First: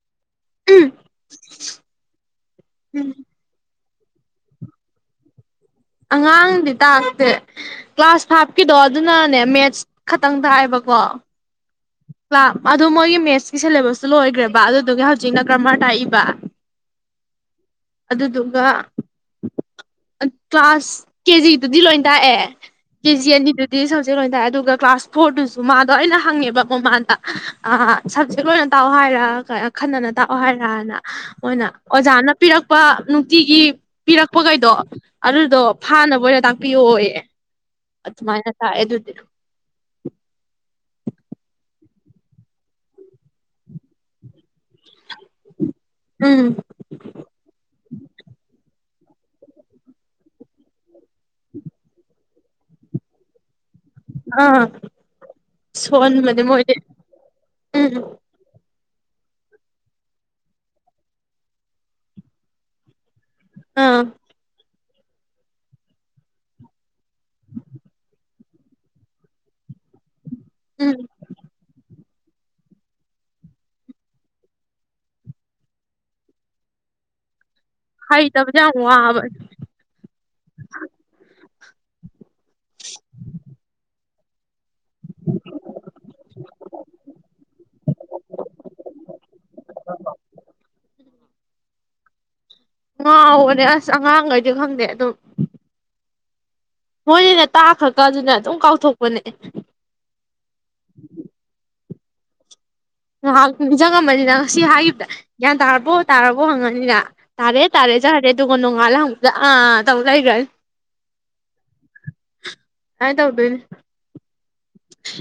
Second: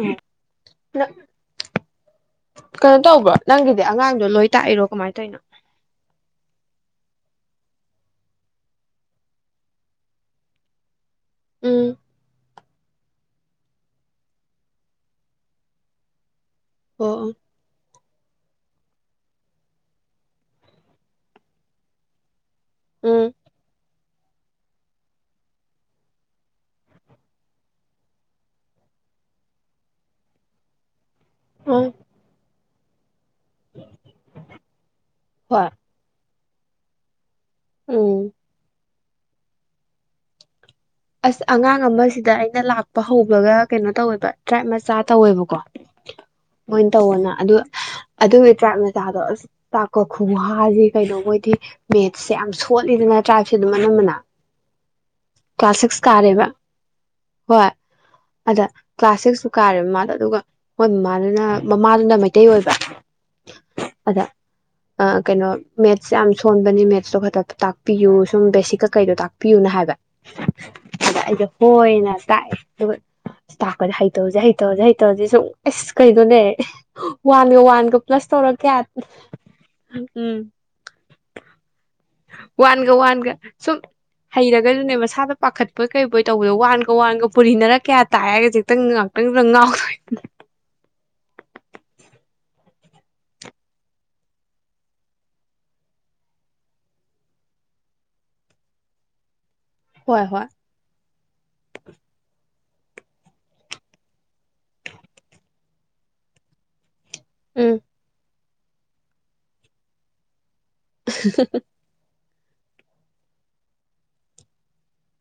ꯎ ꯪ ꯀꯩꯅꯣ ꯇꯧꯕ꯭ꯔꯣ ꯅꯪꯒꯤ ꯑꯗꯤ ꯑꯉꯥꯡꯗꯣ ꯂꯣꯏ ꯇꯥꯛꯏꯔꯣ ꯀꯃꯥꯏꯅ ꯇꯧꯅꯣ ꯑꯉꯥꯡꯗꯤ ꯇꯥꯛꯇꯦ ꯀ꯭ꯂꯥꯁ ꯐꯥꯏꯚꯀꯤꯗꯣ ꯑꯗꯨꯅꯅꯦ ꯃꯦꯠꯁ ꯈꯛꯇꯪ ꯇꯥꯛꯑꯕꯀꯣ ꯎꯝ ꯀ ꯑꯗꯨ ꯃꯣꯏꯒꯤ ꯃꯦꯠꯁꯀꯤ ꯁꯤꯂꯦꯕꯁꯇꯨ ꯂꯣꯏꯈ꯭ꯔꯦꯕ ꯑꯗꯨꯗꯨꯒꯤ ꯍꯧꯖꯤꯛꯅ ꯀ꯭ꯔꯃꯔ ꯇꯥꯛꯏꯕ ꯑꯣ ꯑꯗꯨꯗꯨꯒ ꯀ꯭ꯂꯥꯁ ꯀꯦꯖꯤꯗꯨꯗꯤ ꯂꯣꯏ ꯇꯥꯛꯑꯦ ꯑꯣ ꯎꯝ ꯀꯦꯖꯤ ꯌꯥꯅꯤꯗꯨꯗꯤ ꯁ ꯁꯕꯖꯦꯛ ꯂꯣꯏ ꯇꯥꯛꯑꯦ ꯑꯗꯨꯒ ꯀ꯭ꯂꯥꯁ ꯐꯣꯔꯗꯨꯁꯨ ꯃꯥꯗꯣ ꯑꯩꯅ ꯍꯪꯉꯦꯕ ꯃꯃꯥꯗ ꯁꯞꯖꯦꯛ ꯂꯣꯏꯅ ꯇꯥꯛꯑꯣ ꯍꯥꯏꯔꯥ ꯈꯟꯅꯅ ꯇꯥꯛꯑꯣ ꯍꯥꯏꯔꯅ ꯍꯅ ꯑꯣꯖꯅ ꯄꯤꯔꯛꯄ ꯅꯨꯡꯇꯤꯒꯤ ꯄꯤꯔꯛꯄꯈꯩꯗꯣ ꯑꯗꯨꯗꯣ ꯍꯣꯏ ꯐꯥꯅꯕ ꯑꯣꯏꯅ ꯄ ꯑꯣꯏꯌꯦ ꯎꯝ ꯊꯨꯃꯥꯏꯅ ꯇ ꯌꯦꯗꯨꯗꯔꯣ ꯑꯁ ꯑꯉꯥꯡ ꯑꯃꯁꯤꯗ ꯑꯩꯅ ꯂꯥꯛꯄ ꯍꯧꯕꯒ ꯀꯩꯅꯣ ꯇꯧꯋꯦꯕ ꯇ꯭ꯔꯥꯏꯞ ꯃꯆꯥ ꯇꯧꯋꯦꯕꯀꯣ꯫ ꯎꯝ ꯌꫭꯏꯅ ꯇꯧꯑꯣꯅ ꯑꯗꯨ ꯑꯗꯨꯒꯤ ꯇ꯭ꯔꯥꯏꯞ꯫ ꯃꯥꯗꫭ ꯑꯥꯁ ꯇꯥꯛꯄ ꯈꯨꯋꯥꯁꯤ꯫ ꯀꯩꯅꯣ ꯃꯣꯏꯗꯤ ꯃꯦꯠ꯫ ꯁꯦ ꯌꯥꯝ ꯁꯣꯠꯂꯤꯗꯅ ꯇ꯭ꯔꯥꯏꯞ꯫ ꯁꯤ ꯑꯗꯨꯝ ꯑꯅꯝꯕꯅ꯫ ꯀ꯭ꯂꯥꯁ ꯁꯤꯛꯁ ꯁꯣꯟꯕꯅꯤ ꯀꯥꯔꯦꯕ ꯃꯣꯏꯗꯤ ꯎꯝ꯫ ꯗ ꯀ꯭ꯂꯥꯁ ꯁꯤꯛꯁꯁꯨ ꯀꯥꯔꯦꯕ ꯃꯥꯃꯗ ꯑꯗꯨꯒ ꯃꯣꯏ ꯃꯃꯥꯗꯨꯅ ꯃꯃꯥꯗꯨꯅ ꯃꯩꯇꯩ ꯑꯣꯏꯕ꯫ ꯑꯥ꯫ ꯑꯥ ꯀꯩꯅꯣ ꯃꯦꯠꯁ ꯌꯥꯝ ꯁꯣꯟꯕꯅꯤ ꯃꯦꯠꯁꯇꯣ ꯈꯛꯇ ꯇꯥꯛꯄꯤꯌꯨ ꯁꯨꯝ ꯕꯦꯁꯤꯛ ꯀꯩ ꯀꯩꯗꯣ ꯇꯥꯛꯄꯤꯌꯨꯅ ꯍꯥꯏꯕ꯫ ꯎꯝ ꯑꯗ ꯑꯩꯗꯨ ꯍꯣꯏꯅ꯫ ꯇꯥꯛꯑꯦ ꯑꯗꯨꯒ ꯇꯥꯛꯄꯁ‌ꯦ ꯍꯩꯇꯕꯁꯦ ꯍꯩꯇꯕꯁꯦ ꯍꯩꯇꯕꯁꯦ ꯁꯨꯝ ꯑꯁ ꯀꯩꯅꯣꯅꯦ꯫ ꯋꯥꯟꯒ ꯄ꯭ꯂꯁ ꯇꯧꯔ ꯍꯩꯇꯕꯁꯦ ꯌꯥꯝ ꯀꯌꯥ ꯋꯥꯕꯅꯦ ꯎꯝ꯫ ꯋꯥꯟꯒ ꯋꯥꯟꯒ ꯁꯨꯝ ꯍꯩꯔꯒꯁꯨꯅꯦ꯫ ꯏꯁꯥꯗ ꯄꯥꯈꯠꯄꯣꯏ ꯀꯩꯕꯣꯏ ꯇꯧꯕꯗꯣ ꯋꯥꯟꯒ ꯋꯥꯟꯒ ꯄꯨꯔꯤꯅꯔ ꯀꯌꯥ ꯇꯥꯏꯔꯁꯦꯛꯇꯪ ꯉꯥꯛꯇꯪꯪ ꯉꯥꯎꯗꫭꯏꯅꯤ꯫ ꯉꯥꯎꯕꯅ‌ꯦ ꯑꯁ ꯑꯉꯥꯡꯒꯩꯗꯤ ꯈꯪꯗꯦ ꯑꯗꯨꯝ꯫ ꯃꫭꯏꯗꯤꯅ‌ꯦ ꯇꯥꯛꯈꯔꯒ ꯑꯗꯨꯝ ꯀꯥꯎꯊꯣꯛꯄꯅꯦ꯫ ꯍꯣꯏ ꯍꯣꯏ꯫ ꯉꯥꯏꯍꯥꯛ ꯅꯤꯡꯁꯤꯡꯉꯝꯃꯅꯤꯅ ꯉꯁꯤ ꯍꯥꯏꯈꯤꯕꯗ ꯒ꯭ꯌꯥꯟ ꯇꯥꯔꯕꯣ ꯇꯥꯔꯕꯣ ꯍꯪꯉꯅꯤꯅ꯫ ꯇꯔꯦ ꯎꯝ ꯇꯔꯦ ꯆꯠꯈꯅꯤ꯫ ꯑꯗꯨꯒ ꯅꯣꯡꯉꯥꯜꯂ ꯍꯪꯕꯗ ꯑꯥ ꯇꯧꯔ ꯂꯩꯒ꯭ꯔꯥꯅꯤ꯫ ꯑꯍꯥ ꯍꯥ ꯍꯥ ꯃꯥꯟ ꯇꯧꯗꯣꯏꯅꯤ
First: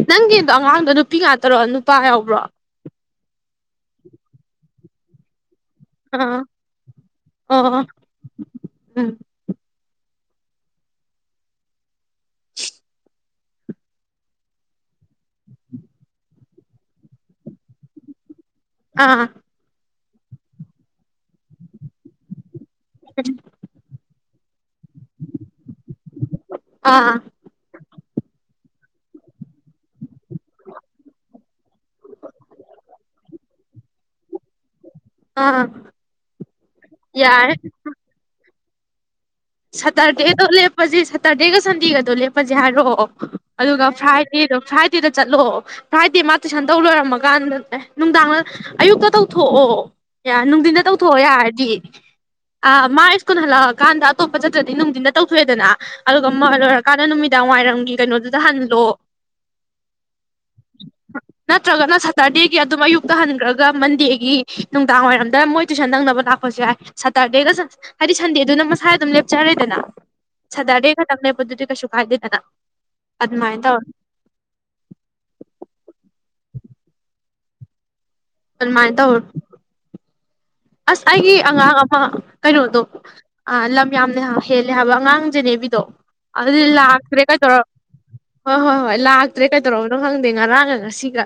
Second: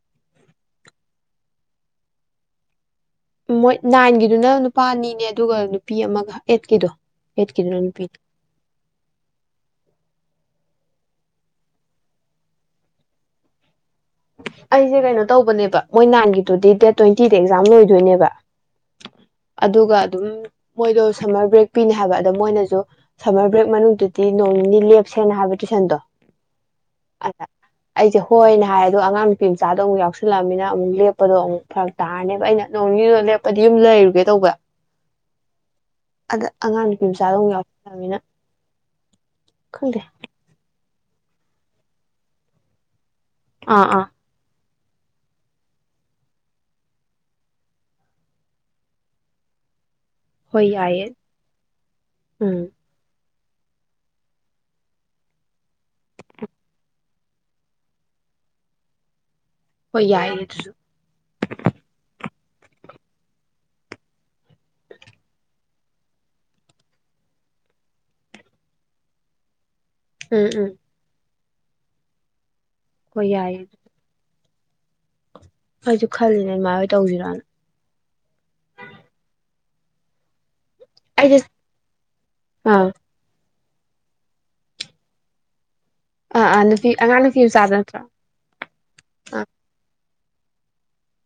ꯅꯪꯒꯤꯗꯣ ꯑꯉꯥꯡꯗꯣ ꯅꯨꯄꯤ ꯉꯥꯛꯇꯔꯣ ꯅꯨꯄꯥ ꯌꯥꯎꯕ꯭ꯔꯣ꯫ ꯃꯣꯏ ꯅꯥꯏꯟꯒꯤꯗꯨꯅ ꯅꯨꯄꯥ ꯑꯅꯤꯅꯦ ꯑꯗꯨꯒ꯫ ꯅꯨꯄꯤ ꯑꯃꯒ ꯑꯥ ꯑꯦꯠꯀꯤꯗꯣ ꯑꯦꯠꯀꯤꯗꯨꯅ ꯑꯣ ꯅꯨꯄꯤꯅ꯫ ꯎꯝ ꯑꯩꯁꯦ ꯀꯩꯅꯣ ꯇꯧꯕꯅꯦꯕ ꯃꯣꯏ ꯅꯥꯟꯒꯤꯗꯨꯗꯤ ꯗꯦꯠ ꯇ꯭ꯋꯦꯟꯇꯤꯗ ꯑꯦꯛꯖꯥꯝ ꯂꯣꯏꯗꯣꯏꯅꯦꯕ꯫ ꯑꯥ ꯑꯗꯨꯒ꯫ ꯑꯗꯨꯝ ꯃꯣꯏꯗꯣ ꯁꯝꯃꯔ ꯕ꯭ꯔꯦꯛ ꯄꯤꯅꯦ ꯍꯥꯏꯕ ꯑꯗ ꯃꯣꯏꯅꯁꯨ꯫ ꯁꯃꯔ ꯕ꯭ꯔ‌ꯦꯛ ꯃꯅꯨꯡ꯫ ꯅꯣꯡꯅꯤꯅꯤ꯫ ꯂꯦꯞꯁꯦꯅ ꯍꯥꯏꯕ ꯇꯨꯁꯟꯗꯣ ꯑꯥ ꯑꯗ꯫ ꯑꯩꯁꯦ ꯍꯣꯏꯅꯦ ꯍꯥꯏꯔ‌ꯦ ꯑꯗꯨ꯫ ꯑꯗꯣ ꯑꯉꯥꯡ ꯅꯨꯄꯤ ꯃꯆꯥꯗꯣ ꯑꯃꯨꯛ ꯌꯥꯎꯁꯜꯂꯑꯃꯤꯅ ꯑꯃꯨꯛ ꯂꯦꯞꯄꯗꯣ ꯑꯃꯛ ꯐꯔꯛ ꯇꯥꯔꯅꯦꯕ ꯑꯩꯅ ꯅꯣꯡ ꯅꯤꯅꯤꯗꯨ ꯂꯦꯞꯄꯗꯤ ꯌꯨꯝ ꯂꯩꯔꯨꯒꯦ ꯇꯧꯕ꯫ ꯑꯥ ꯑꯗ ꯑꯉꯥꯡ ꯅꯨꯄꯤ ꯃꯆꯥꯗꯧ ꯌꯥꯔꯦ ꯑꯃꫭꯛ ꯌꯥꯎꯁꯤꯜꯂꯝꯅꯤꯅ꯫ ꯁꯇꯔꯗ‌ꯦ ꯗꫭ ꯂ‌ꯦꯞ꯫ ꯂꯦꯄꯁꯦ ꯁꯦꯇꯔꯗꯦꯒ ꯁꯟꯗꯦꯒꯗ ꯂꯦꯄꯁꯦ ꯍꯥꯏꯔꯛꯑꯣ ꯑꯥ ꯑꯗꯨꯒ ꯑꯥ ꯐ꯭ꯔꯥꯏꯗꯦꯗꯣ ꯐ꯭ꯔꯥꯏ ꯗꯦꯗ ꯆꯠꯂꯣ ꯐ꯭ꯔꯥꯏꯗꯦ ꯃꯥ ꯇꯨꯏꯁꯟ ꯇꯧ ꯂꯣꯏꯔꯝꯃꯀꯥꯟꯗꯅꯦ ꯅꯨꯡꯗꯥꯡ ꯑꯌꯨꯛꯇ ꯇꯧꯊꯣꯛꯑꯣ ꯌꯥ ꯍꯣꯏ ꯅꯨꯡꯊꯤꯟꯗ ꯌꯥꯏꯌꯦ ꯇꯧꯊꯣꯛꯑꯣ ꯌꯥꯔꯗꯤ ꯎꯝ ꯑꯥ ꯃꯥ ꯂꯒꯥꯟꯗ ꯑꯇꯣꯞꯄ ꯆꯠꯇ꯭ꯔꯗꯤ ꯅꯨꯡꯊꯤꯟꯗ ꯇꯧꯊꯣꯛꯑꯦꯗꯅ ꯑꯗꯨꯒ ꯑꯃ ꯂꯣꯏꯔꯀꯥꯟꯗ ꯅꯨꯃꯤꯗꯥꯡ ꯋꯥꯏꯔꯝꯒꯤ ꯀꯩꯅꯣꯗꯨꯗ ꯍꯜꯂꯣ ꯍꯣꯏ ꯌꯥꯏꯌꯦ ꯑꯗꯨꯁꯨ ꯅꯠꯇ꯭ꯔꯒꯅ ꯁꯇꯥꯔꯗꯤ ꯑꯗꯨꯝ ꯑꯌꯨꯛꯇ ꯍꯟꯈ꯭ꯔꯒ ꯃꯟꯗꯦꯒꯤ ꯅꯨꯡꯗꯥꯡ ꯋꯥꯏꯔꯝꯗ ꯃꯣꯏ ꯇꯨꯏꯁꯟ ꯅꯪꯅꯕ ꯂꯥꯛꯄꯁꯨ ꯌꯥꯏ ꯁꯇꯔꯗꯦꯗ ꯍꯥꯏꯗꯤ ꯁꯟꯗꯦꯗꯨꯅ ꯃꯁꯥ ꯂꯦꯞ ꯆꯔꯦꯗꯅ ꯎꯝ ꯑ ꯎꯝ ꯗꯗꯥꯔ ꯈꯅꯦ ꯄꯤ ꯀꯁꯨꯨꯀꯥꯏꯗꯗꯅ ꯍꯣꯏ ꯑꯗꯃꯥꯏ ꯌꯥꯏꯌꯦ ꯇ ꯑꯩꯁꯨ ꯈꯜꯂꯤꯅꯦ ꯏꯃꯥ ꯍꯣꯏ ꯇꯧꯁꯤꯔꯣꯅ ꯐꯃꯥꯏꯗ ꯍ ꯑꯁ ꯑꯩꯒꯤ ꯑꯩꯁꯦ ꯑꯉꯥꯡ ꯑꯃ ꯀꯩꯅꯣꯗꯣ ꯑꯥ ꯑꯥ ꯂꯝ ꯌꯥꯝꯅ ꯍꯦꯜꯂꯦ ꯍꯥꯏꯕ ꯑꯉꯥꯡ ꯖꯦꯅꯦꯕꯤꯗꯣ ꯑꯥ ꯑꯥ ꯑꯗꯨꯂ ꯅꯨꯄꯤ ꯑꯉꯥꯡ ꯍꯥꯗ꯭ꯔꯦ ꯀ ꯅꯨꯄꯤ ꯇꯔ ꯃꯆꯥꯗꯣ ꯅꯠꯇ꯭ꯔꯣ ꯍꯣꯏ ꯍꯣꯏ ꯍꯣꯏ ꯏꯂ ꯑꯥ ꯍꯥꯥꯛꯇ꯭ꯔꯦ ꯀ ꯇꯣꯔꯣ ꯈꯪꯗꯦ ꯉꯔꯥꯡꯒ ꯉꯁꯤꯒ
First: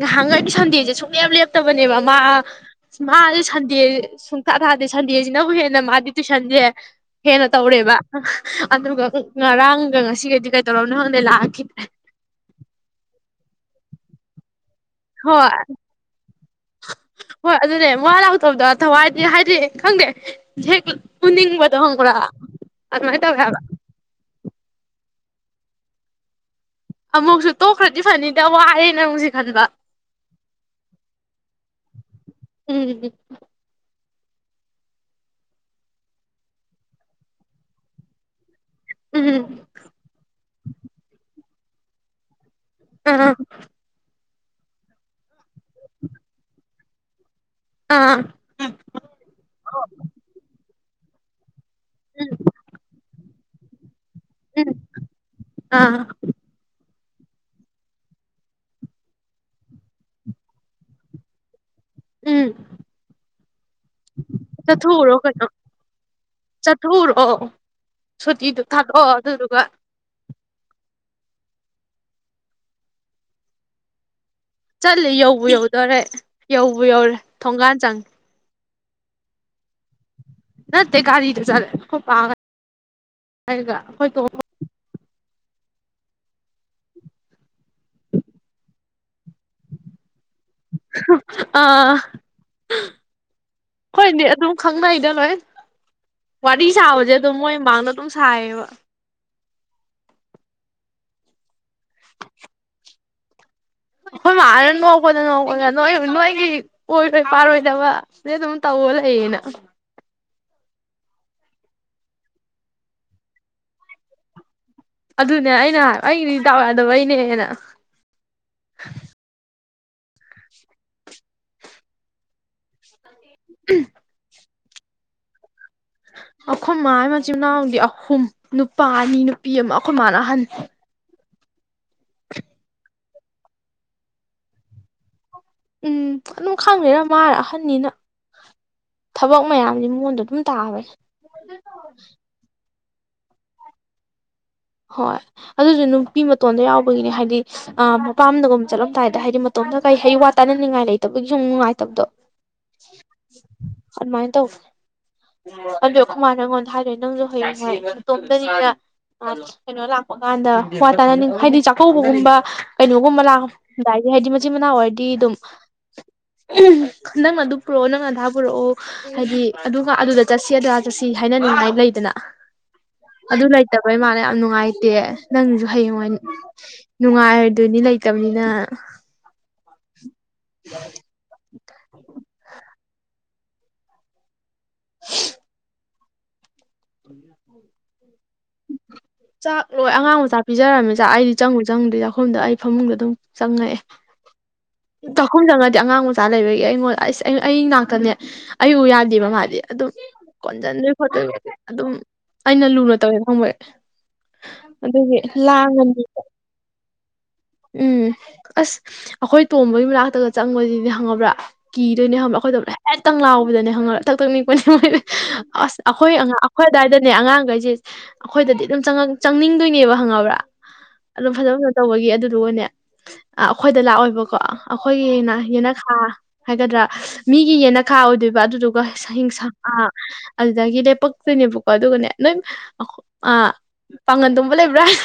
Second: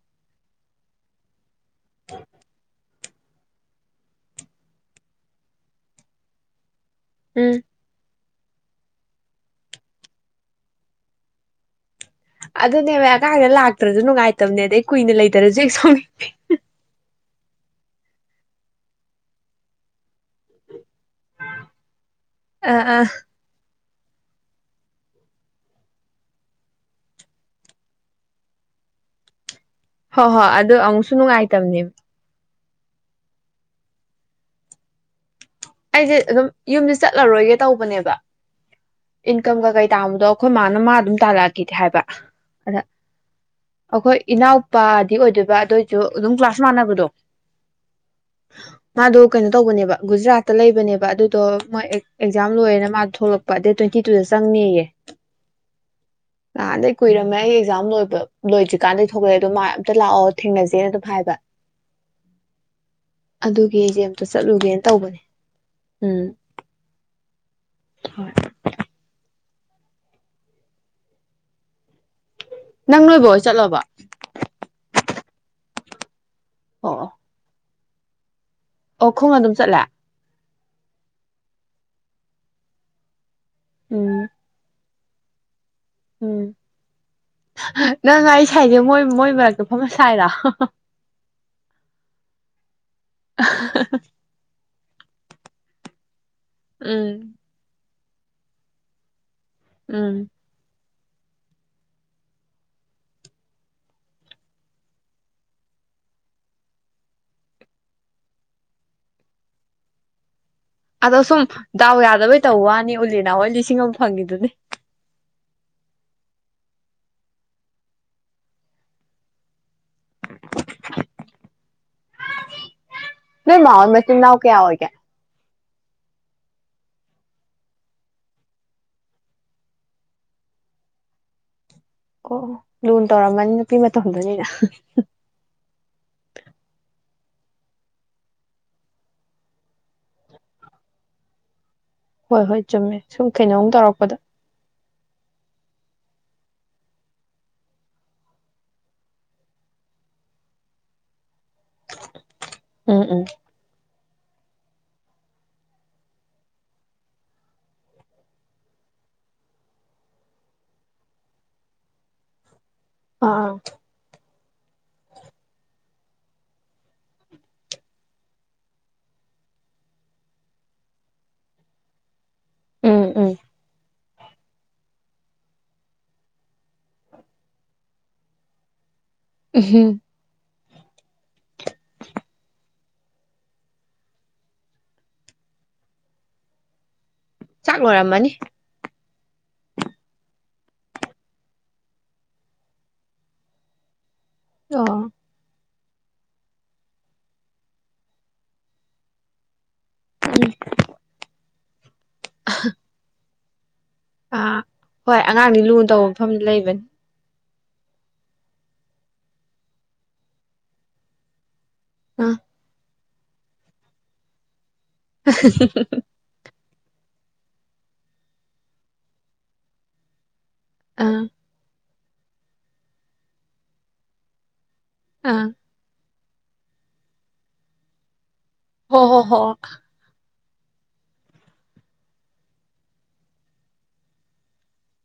ꯉꯍꯥꯟꯒ ꯁꯟꯗꯦꯁꯦ ꯁꯨꯡꯂꯦ ꯌꯥꯝ ꯂꯦꯞꯄ ꯇꯕꯅꯦꯕ ꯃꯥ ꯃꯥꯗꯤ ꯁꯟꯗꯦ ꯁꯨꯡꯇ ꯊꯥꯗꯦ ꯁꯟꯗꯦꯁꯤꯅꯕꯨ ꯍꯦꯟꯅ ꯃꯥꯗꯤ ꯇꯨꯏꯁꯟꯁꯦ ꯍꯦꯅ ꯎꯝ ꯇꯧꯅꯦꯦꯕ ꯑꯗꯨꯒ ꯉꯔꯥꯡꯒ ꯉꯁꯤꯒꯗꯤ ꯀꯩꯗꯧꯔꯕꯝꯅꯣ ꯈꯪꯗꯩ ꯂꯥꯛꯑꯈꯤꯗ꯭ꯔꯦ ꯑꯗꯨꯅꯦꯕ ꯑꯉꯥꯡꯗ ꯂꯥꯛꯇ꯭ꯔꯁꯨ ꯅꯨꯡꯉꯥꯏꯇꯕꯅꯦ ꯑꯗꯩ ꯀꯨꯏꯅ ꯍꯣꯏ ꯂꯩꯇꯔꯁꯦ ꯁꯣꯝ ꯍꯣꯏ ꯑꯗꯨꯅꯦ ꯃꯥ ꯂꯥꯛꯇꯕꯗꯣ ꯊꯋꯥꯏꯗꯤ ꯍꯥꯏꯗꯤ ꯈꯪꯗꯦ ꯍꯦꯛ ꯎꯅꯤꯡꯕꯗꯣ ꯍꯪꯕ꯭ꯔꯥ ꯑꯥ ꯑꯗ ꯑꯥ ꯃ ꯇꯒ ꯍꯥꯏꯕ ꯑꯃꯨꯛꯁꯨ ꯇꯣꯛꯈ꯭ꯔꯗꯤ ꯐꯅꯤꯗ ꯋꯥꯔꯦ ꯅ ꯑꯃꯨꯛꯁ ꯈꯟꯕ ꯍꯣꯏ ꯍꯣꯏ ꯑꯗꯨ ꯑꯃꯨꯛꯁꯨ ꯅꯨꯡꯉꯥꯏꯇꯕꯅꯦꯕ ꯎꯝ ꯑꯩꯁꯦ ꯑꯗꯨꯝ ꯌꯨꯝꯁꯦ ꯆꯠꯂꯔꯣꯏꯒꯦ ꯇꯧꯕꯅꯦꯕ ꯎꯝ ꯏꯟꯀꯝꯒ ꯀꯩ ꯇꯥꯃꯨꯗꯣ ꯑꯩꯈꯣꯏ ꯃꯥꯅ ꯃꯥ ꯑꯗꯨꯝ ꯇꯥꯂꯛꯑꯦ ꯒꯤꯗꯤ ꯍꯥꯏꯕ ꯑꯗ ꯑꯥ ꯑꯩꯈꯣꯏ ꯏꯅꯥꯎꯄꯥꯗꯤ ꯑꯣꯏꯗꯣꯏꯕ ꯑꯗꯨꯑꯣꯏꯁꯨ ꯑꯗꯨꯝ ꯀ꯭ꯂꯥꯁ ꯃꯥꯟꯅꯕꯗꯣ ꯑꯥ ꯃꯥꯗꯣ ꯀꯩꯅꯣ ꯇꯧꯕꯅꯦꯕ ꯒꯨꯖꯔꯥꯠ ꯂꯩꯕꯅꯦꯕ ꯑꯗꯨꯗꯣ ꯃꯣꯏ ꯎꯝ ꯑꯦꯛꯖꯥꯝ ꯂꯣꯏꯔꯦꯅ ꯃꯥ ꯊꯣꯛꯂꯛꯄ ꯄꯗꯦ ꯇ ꯇꯣꯢꯟꯇꯤ ꯇꯨꯗ ꯎꯝ ꯆꯪꯅꯤꯌꯦ ꯑꯥ ꯅꯍꯥꯟꯗꯒ- ꯀꯨꯏꯔꯝꯃꯦ ꯑꯩ ꯑꯦꯛꯖꯥꯝ ꯂꯣꯏꯕ ꯂꯣꯏꯗ꯭ꯔꯤꯀꯥꯟꯗꯩ ꯊꯣꯛꯂꯦ ꯑ ꯑꯗꯨꯣ ꯃꯥ ꯑꯝꯇ ꯂꯥꯛꯑꯣ ꯊꯦꯡꯅꯁꯦꯅ ꯑꯗꯨꯝ ꯍꯥꯏꯕ ꯎꯝ ꯑꯗꯨꯒꯤ ꯑꯩꯁꯦ ꯑꯝꯇ ꯆꯠꯂꯨꯒꯦꯅ ꯇꯧꯕꯅꯦ ꯎꯝ ꯆꯠꯊꯨꯔꯣ ꯍꯣꯏ ꯁꯨꯇꯤꯗꯨ ꯊꯥꯗꯣꯛꯑꯣ ꯑꯗꯨ ꯑꯗꯨꯒ ꯅꯪ ꯂꯣꯏꯕꯣꯏ ꯒ ꯆꯠꯂꯣꯕ ꯆꯠ ꯔꯦ ꯌꯧꯕꯧ ꯌꯧꯗꯣꯔꯦ ꯌꯧꯕ ꯌꯧꯔꯦ ꯊꯣꯡꯒꯥꯟ ꯆꯪꯏ ꯑꯣꯈꯣꯡ ꯑꯗꯨꯝ ꯆꯠꯂꯦ ꯅꯠꯇꯦ ꯒꯥꯔꯤꯗ ꯆꯠꯔꯦ ꯈꯣꯏ ꯄꯥ ꯒ ꯍꯥꯏꯒ ꯑꯩꯈꯣꯏ ꯇꯣ ꯎꯝ ꯎꯝ ꯅꯪ ꯑꯩ ꯁꯥꯏ ꯅꯥ ꯃꯣꯏ ꯃꯔꯛꯇ ꯐꯝ ꯍꯟꯁꯦ ꯁꯥꯏꯔꯣ ꯑꯥ ꯑꯩꯈꯣꯏꯅꯗꯤ ꯑꯗꯨꯝ ꯈꯪꯅꯩꯗ ꯂꯣꯏ ꯋꯥꯔꯤ ꯎꯝ ꯁꯥꯕꯁꯦ ꯑꯗꯣ ꯃꯣꯏ ꯃꯥꯡꯅ ꯑꯗꯨꯝ ꯁꯥꯏꯌꯦꯕ ꯎꯝ ꯑꯩꯈꯣꯏ ꯃꯥꯅ ꯅꯣꯛꯄꯗ ꯅꯣꯛꯄ ꯅꯣꯏ ꯅꯣꯏꯒꯤ ꯑꯣꯏꯔꯣꯏ ꯄꯥꯔꯣꯏꯗꯕ ꯁꯤ ꯑꯗꯨꯝ ꯇꯧ ꯂꯩꯌꯦꯅ ꯑꯗꯣ ꯁꯨꯝ ꯗꯥꯎ ꯌꯥꯗꯕꯩ ꯇꯧ ꯋꯥꯅꯤ ꯎꯂꯦꯅꯥ ꯍꯣꯏ ꯂꯤꯁꯤꯡ ꯑꯃ ꯐꯪꯈꯤꯗꯨꯅꯦ ꯑꯗꯨꯅꯦ ꯑꯩꯅ ꯑꯩꯒꯤꯗꯤ ꯗꯥꯎ ꯌꯥꯗꯕꯩꯅꯦꯅ ꯅꯣꯏ ꯃꯥꯎꯏ ꯃꯆꯤꯟ ꯀꯌꯥ ꯑꯣꯏ ꯀꯌꯥ ꯑꯩꯈꯣꯏ ꯃꯥꯒꯤ ꯃꯆꯤꯟ ꯃꯅꯥꯎꯗꯤ ꯑꯍꯨꯝ ꯅꯨꯄꯥ ꯑꯅꯤ ꯅꯨꯄꯤ ꯑꯃ ꯑꯩꯈꯣꯏ ꯃꯥꯅ ꯑꯍꯟ ꯑꯣ ꯂꯨ ꯇꯧꯔꯝꯃꯅꯤ ꯅꯨꯄꯤ ꯃꯇꯝꯗꯨꯅꯤꯅ ꯎꯝ ꯑꯗꯨꯝ ꯈꯪꯗꯦꯗ ꯃꯥꯔ ꯑꯍꯟꯅꯤꯅ ꯊꯕꯛ ꯃꯌꯥꯝꯗꯤ ꯃꯉꯣꯟꯗ ꯑꯗꯨꯝ ꯇꯥꯕꯁꯤ ꯍꯣꯏ ꯍꯣꯏ ꯆꯨꯝꯃꯦ ꯁꯨꯝ ꯀꯩꯅꯣꯝ ꯇꯧꯔꯛꯄꯗꯣ ꯍꯣꯏ ꯑꯗꯨꯁꯨ ꯅꯨꯄꯤ ꯃꯇꯣꯟꯗ ꯌꯥꯎꯕꯒꯤꯅꯦ ꯍꯥꯏꯗꯤ ꯃꯄꯥꯝꯗꯒꯨꯝꯝ ꯆꯠꯂꯝꯗꯥꯏꯗ ꯍꯥꯏꯗꯤ ꯃꯇꯣꯝꯗ ꯀꯔꯤ ꯍꯩ ꯋꯥ ꯇꯥꯏꯅꯅꯤꯡꯉꯥꯏ ꯂꯩꯇꯕꯒꯤ ꯁꯨꯝ ꯅꯨꯡꯉꯥꯏꯇꯕꯗꯣ ꯎꯝ ꯎꯝ ꯑꯗꯨꯃꯥꯏꯅ ꯇꯧ ꯑꯗ ꯈꯨꯃꯥꯔ ꯅꯉꯣꯟꯗ ꯍꯥꯏꯔꯦ ꯅꯪꯁꯨ ꯍꯌꯦꯡꯉꯥꯏ ꯑꯇꯣꯝꯇꯅꯤꯅ ꯑ ꯀꯩꯅꯣ ꯂꯥꯛꯄ ꯀꯥꯟꯗ ꯋꯥ ꯇꯥꯅꯅꯤꯡ ꯍꯥꯏꯗꯤ ꯆꯥꯛꯀꯧꯕꯒꯨꯝꯕ ꯀꯩꯅꯣꯒꯨꯝꯕ ꯑꯥ ꯑꯥ ꯂꯥꯛꯑꯝꯗꯥꯏꯗꯤ ꯍꯥꯏꯗꯤ ꯃꯆꯤꯟ ꯃꯅꯥꯎ ꯑꯣꯏꯔꯗꯤ ꯑꯗꯨꯝ ꯅꯪ ꯑꯗꯨ ꯄꯨꯔꯛꯑꯣ ꯅꯪ ꯑꯙꯥ ꯄꯨꯔꯛꯑꯣ ꯍꯥꯏꯗꯤ ꯑꯗꯨꯒ ꯑꯗꯨꯗ ꯆꯠꯁꯤ ꯑꯗꯨꯗꯥ ꯆꯠꯁꯤ ꯍꯥꯏꯅꯅꯤꯡꯉꯥꯏ ꯂꯩꯗꯅ ꯎꯝ ꯎꯝ ꯑꯗꯨ ꯂꯩꯇꯕ- ꯌꯥꯝ ꯅꯨꯡꯉꯥꯏꯇꯦ ꯅꯪꯁꯨ ꯍꯌꯦꯡ ꯅꯨꯡꯉꯥꯏꯔꯗꯣꯏꯅꯤ ꯂꯩꯇꯕꯅꯤꯅ ꯍꯝ [unintelligible] [unintelligible] ꯆꯥꯛ ꯂꯣꯏꯔꯝꯃꯅꯤ ꯆꯥꯛ ꯂꯣꯏ ꯑꯉꯥꯡ ꯃꯆꯥ ꯄꯤꯖꯔꯝꯃꯦ ꯆꯥꯛ ꯑꯩꯗꯤ ꯆꯪꯉꯨ ꯆꯪꯉꯨꯗꯗꯤ ꯆꯥꯛꯈꯣꯗ ꯑꯩ ꯐꯃꯨꯡꯗ ꯑꯗꯨꯝ ꯆꯪꯉꯛꯑꯦ ꯑꯣ ꯇꯈ ꯆꯉꯥꯏ ꯑꯉꯥꯡ ꯃꯆꯥ ꯂꯩꯕꯒꯤ ꯑꯩꯉꯣꯟꯗ ꯑꯁ ꯑꯩ ꯉꯥꯛꯇꯅꯦ ꯑꯩꯌ ꯎ ꯌꯥꯗꯦꯕ ꯃꯥꯗꯤ ꯑꯗꯨꯝ ꯎꯝ ꯀꯣꯟ ꯆꯥꯟꯗ ꯐꯠꯇ ꯑꯗꯨꯝ ꯑꯩꯅ ꯂꯨꯅ ꯇꯧꯋꯦꯗ ꯍꯣꯏnn ꯑꯥ ꯍꯣꯏ ꯑꯉꯥꯡꯗꯤ ꯂꯨꯅ ꯇꯧꯕ ꯃꯐꯝꯗ ꯂꯩꯕꯅꯤ [unintelligible] ꯀꯤꯔꯣꯏꯅꯦ ꯍꯕ ꯑꯥ ꯑꯩꯈꯣꯏꯗꯧꯕ ꯈꯤꯇ ꯂꯥꯎꯕꯅꯦ ꯍꯪꯉꯒ ꯊꯛ ꯊꯛꯅꯤꯛꯄꯅꯤ ꯑꯁ ꯑꯩꯈꯣꯏ ꯑꯩꯈꯣꯏ ꯑꯗꯨꯋꯥꯏꯗ ꯅ ꯑꯉꯥꯡꯈꯩꯁꯦ ꯑꯩꯈꯣꯏꯗꯗꯤ ꯑꯗꯨꯝ ꯆꯪꯅꯤꯡꯗꯣꯏꯅꯦꯕ ꯍꯪꯉꯕ꯭ꯔꯥ ꯑꯥ ꯑꯣ ꯐꯖ ꯇꯧꯕꯒꯤ ꯑꯗꯨꯗꯨꯅꯦ ꯑꯩꯈꯣꯏꯗ ꯂꯥꯛꯑꯣꯏꯕꯀꯣ ꯑꯩꯈꯣꯏꯒꯤꯅ ꯑꯥ ꯌꯦꯅꯈꯥ ꯍꯥꯏꯒꯗ꯭ꯔꯥ ꯃꯤꯒꯤ ꯌꯦꯟꯅ ꯈꯥꯛꯎꯗꯣꯏ ꯕ ꯑꯗꯨꯗꯨꯒ ꯍꯣ ꯁ ꯍꯣ ꯍꯣ ꯍꯤꯡꯁꯥ ꯑꯗꯨꯗꯒꯤꯅꯦ ꯄꯛꯛꯇꯅꯦꯕꯀꯣ ꯑꯗꯨꯒꯅꯦ ꯅꯣꯏ ꯑ ꯑ ꯄꯥꯒꯟ ꯇꯨꯝꯕ ꯂꯩꯕ꯭ꯔꯥ ꯍꯥꯏ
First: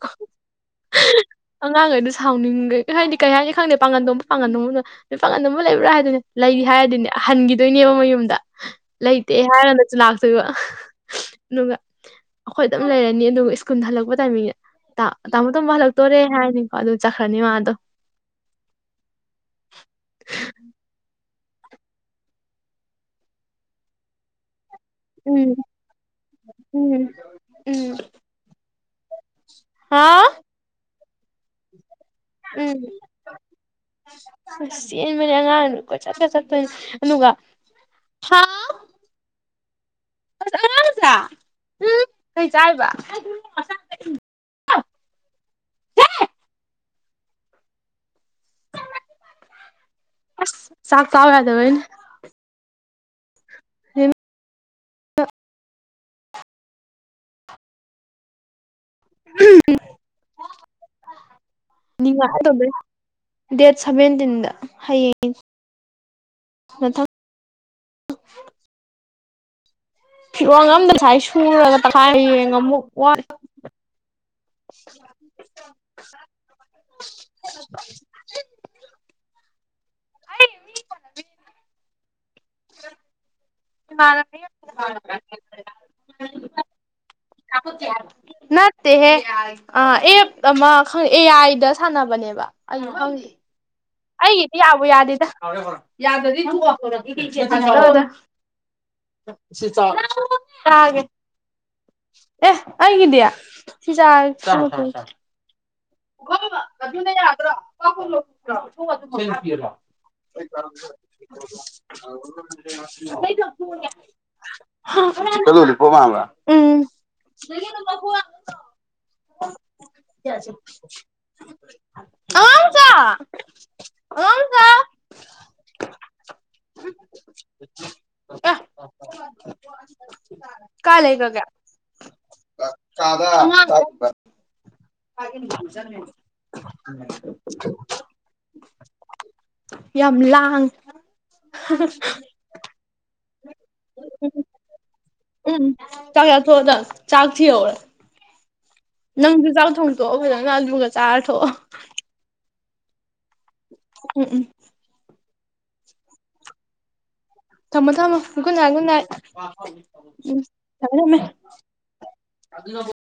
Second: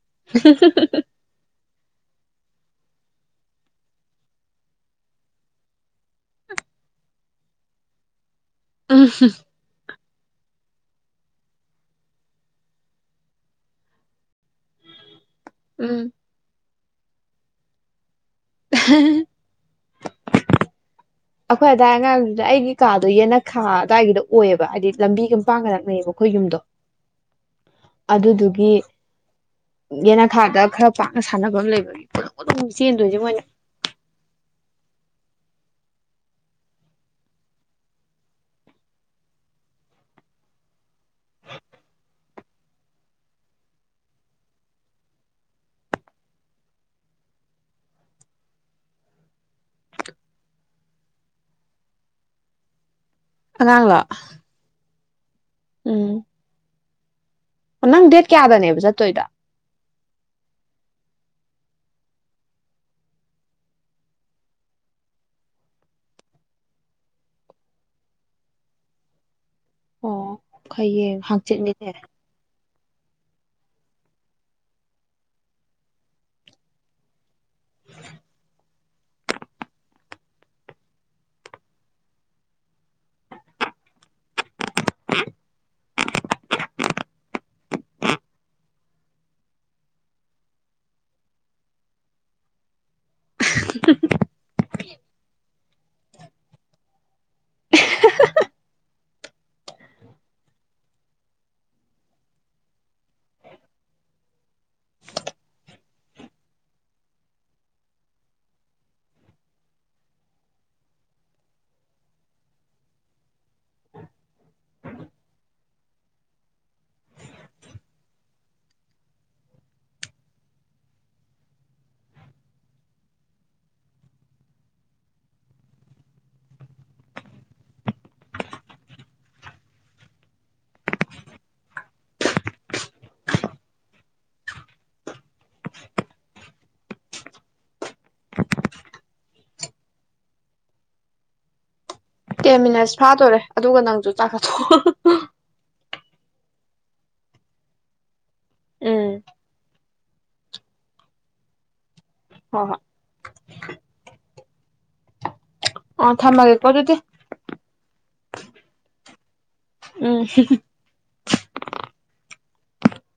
[unintelligible] ꯑꯉꯥꯡꯈꯩꯗ ꯁꯥꯎꯅꯤꯡꯈꯩ ꯍꯥꯏꯗꯤ ꯀꯩ ꯍꯥꯏꯅꯤ ꯈꯪꯗꯦ ꯄꯥꯡꯒꯟꯗꯣꯝ ꯄꯥꯡꯒꯟꯗꯣꯝꯕꯅꯣ ꯅꯣꯏ ꯄꯥꯒꯟꯗꯣꯝ ꯂꯩꯕ꯭ꯔꯥ ꯍꯥꯏꯗꯨꯅꯦ ꯂꯩꯔꯤ ꯍꯥꯏꯔꯗꯤꯅꯦ ꯍꯟꯈꯤꯗꯣꯏꯅꯦꯕ ꯃꯌꯨꯝꯗ ꯎꯝ ꯂꯩꯇꯦ ꯍꯥꯏꯔ ꯆꯅꯥꯥꯛꯇꯣꯏꯕ ꯅꯅꯨꯡꯒ ꯑꯩꯈꯣꯏ ꯑꯗꯨꯝ ꯂꯩꯔꯅꯤ ꯑꯗꯨꯒ ꯁ꯭ꯀꯨꯜ ꯍꯜꯂꯛꯄ ꯇꯥꯏꯃꯤꯡꯗ ꯇꯥꯃꯣ ꯊꯜ ꯎꯝ ꯇꯣꯔꯦ ꯍꯥꯏꯅꯤ ꯑꯗꯨ ꯆꯠꯈ꯭ꯔꯅꯤ ꯃꯥꯗꯣ [unintelligible] ꯑꯩꯈꯣꯏ ꯑꯗꯥꯏ ꯑꯉꯥꯡꯗ ꯑꯩꯒꯤ ꯀꯥꯗꯣ ꯌꯦꯟꯅꯈꯥ ꯑꯋꯥꯏꯗꯣ ꯑꯣꯏꯑꯕ ꯍꯥꯏꯗꯤ ꯂꯝꯕꯤꯒ ꯎꯝ ꯄꯥꯡꯒ ꯅꯛꯅꯩꯌꯦꯕ ꯑꯩꯈꯣꯏ ꯌꯨꯝꯗꯣ ꯎꯝ ꯎꯝ ꯑꯗꯨꯗꯨ ꯍ ꯌꯦꯅ ꯍꯥꯎ ꯈꯥꯗ ꯈꯔ ꯄꯥꯛꯅ ꯁꯥꯟꯅꯕꯝꯂꯩ [unintelligible] ꯎꯝ ꯆꯦꯟꯗꯣꯏꯅꯦ ꯃꯣꯏꯅ ꯃꯣꯏꯗꯤ ꯑꯉꯥꯡꯅꯤ ꯀꯣꯏꯆꯠꯀ ꯆꯠꯇꯣꯏꯅꯤ ꯑꯗꯨꯒ [unintelligible] ꯀꯩ ꯆꯥꯏꯕ ꯑꯁ ꯆꯥꯛ ꯆꯥꯎ ꯌꯥꯗꯕꯩꯅꯤ ꯑꯉꯥꯡꯂꯣ ꯎꯝ ꯑꯣ ꯅꯪ ꯗꯦꯠ ꯀꯌꯥꯗꯅꯦꯕ ꯇꯣꯏꯗ ꯅꯤꯡꯉꯥꯏ ꯇꯧꯗꯣꯏ ꯗꯦꯠ ꯁꯚꯦꯟꯇꯤꯟꯗ ꯍꯌꯦꯡ ꯃꯊꯪ ꯑꯣ ꯐꯤꯔꯣꯟ ꯑꯃꯝꯗ ꯉꯁꯥꯏ ꯍꯌꯦꯡ ꯁꯨꯔꯒ ꯍꯥꯡꯆꯤꯠꯅꯤꯅꯦ ꯇꯪꯈꯥꯏ ꯍꯌꯦꯡ ꯑꯃꯨꯛ ꯋꯥ [unintelligible] [unintelligible] [unintelligible] [unintelligible] [unintelligible] [unintelligible] ꯎꯝ ꯅꯠꯇꯦꯍꯦ ꯑꯦꯞ ꯑꯃ ꯑꯦ ꯑꯥꯏꯗ ꯁꯥꯟꯅꯕꯅꯦꯕ ꯑꯩꯒꯤꯗꯤ ꯌꯥꯗꯦꯗ [unintelligible] ꯑꯦ ꯑꯩꯒꯤꯗꯤ ꯁꯤ [unintelligible] [unintelligible] ꯑꯉꯥꯡꯃꯆꯥ ꯑꯉꯥꯡꯃꯆꯥ [unintelligible] ꯀꯥꯏ ꯂꯩꯒ꯭ꯔꯒꯦ [unintelligible] ꯌꯥꯝ ꯂꯥꯡ ꯇꯦꯟ ꯃꯤꯟꯅꯁ ꯐꯥꯗꯣꯔꯦ ꯑꯗꯨꯒ ꯅꯪꯁꯨ ꯆꯥꯛ ꯆꯥꯊꯣꯛ ꯎꯝ ꯆꯥꯛ ꯆꯥꯊꯣꯛꯑꯣ ꯆꯥꯥꯛ ꯊꯤꯍꯧ ꯎꯝ ꯅꯪꯁꯨ ꯆꯥꯛ ꯊꯣꯡꯇꯣꯛꯑꯣ ꯐꯖꯅ ꯑꯗꯨꯒ ꯆꯥꯔ ꯊꯣꯛꯑꯣ ꯍꯣꯍꯣꯏ ꯎꯝ ꯎꯝ ꯑ ꯊꯝꯃꯒꯦ ꯀꯣ ꯑꯗꯨꯗꯤ ꯊꯝꯃꯣ ꯊꯞꯃꯣ ꯒꯨꯠ ꯅꯥꯏꯠ ꯒꯨꯗ ꯅꯥꯏꯠ ꯎꯝ ꯊꯝꯃꯦ ꯊꯝꯃꯦ [unintelligible]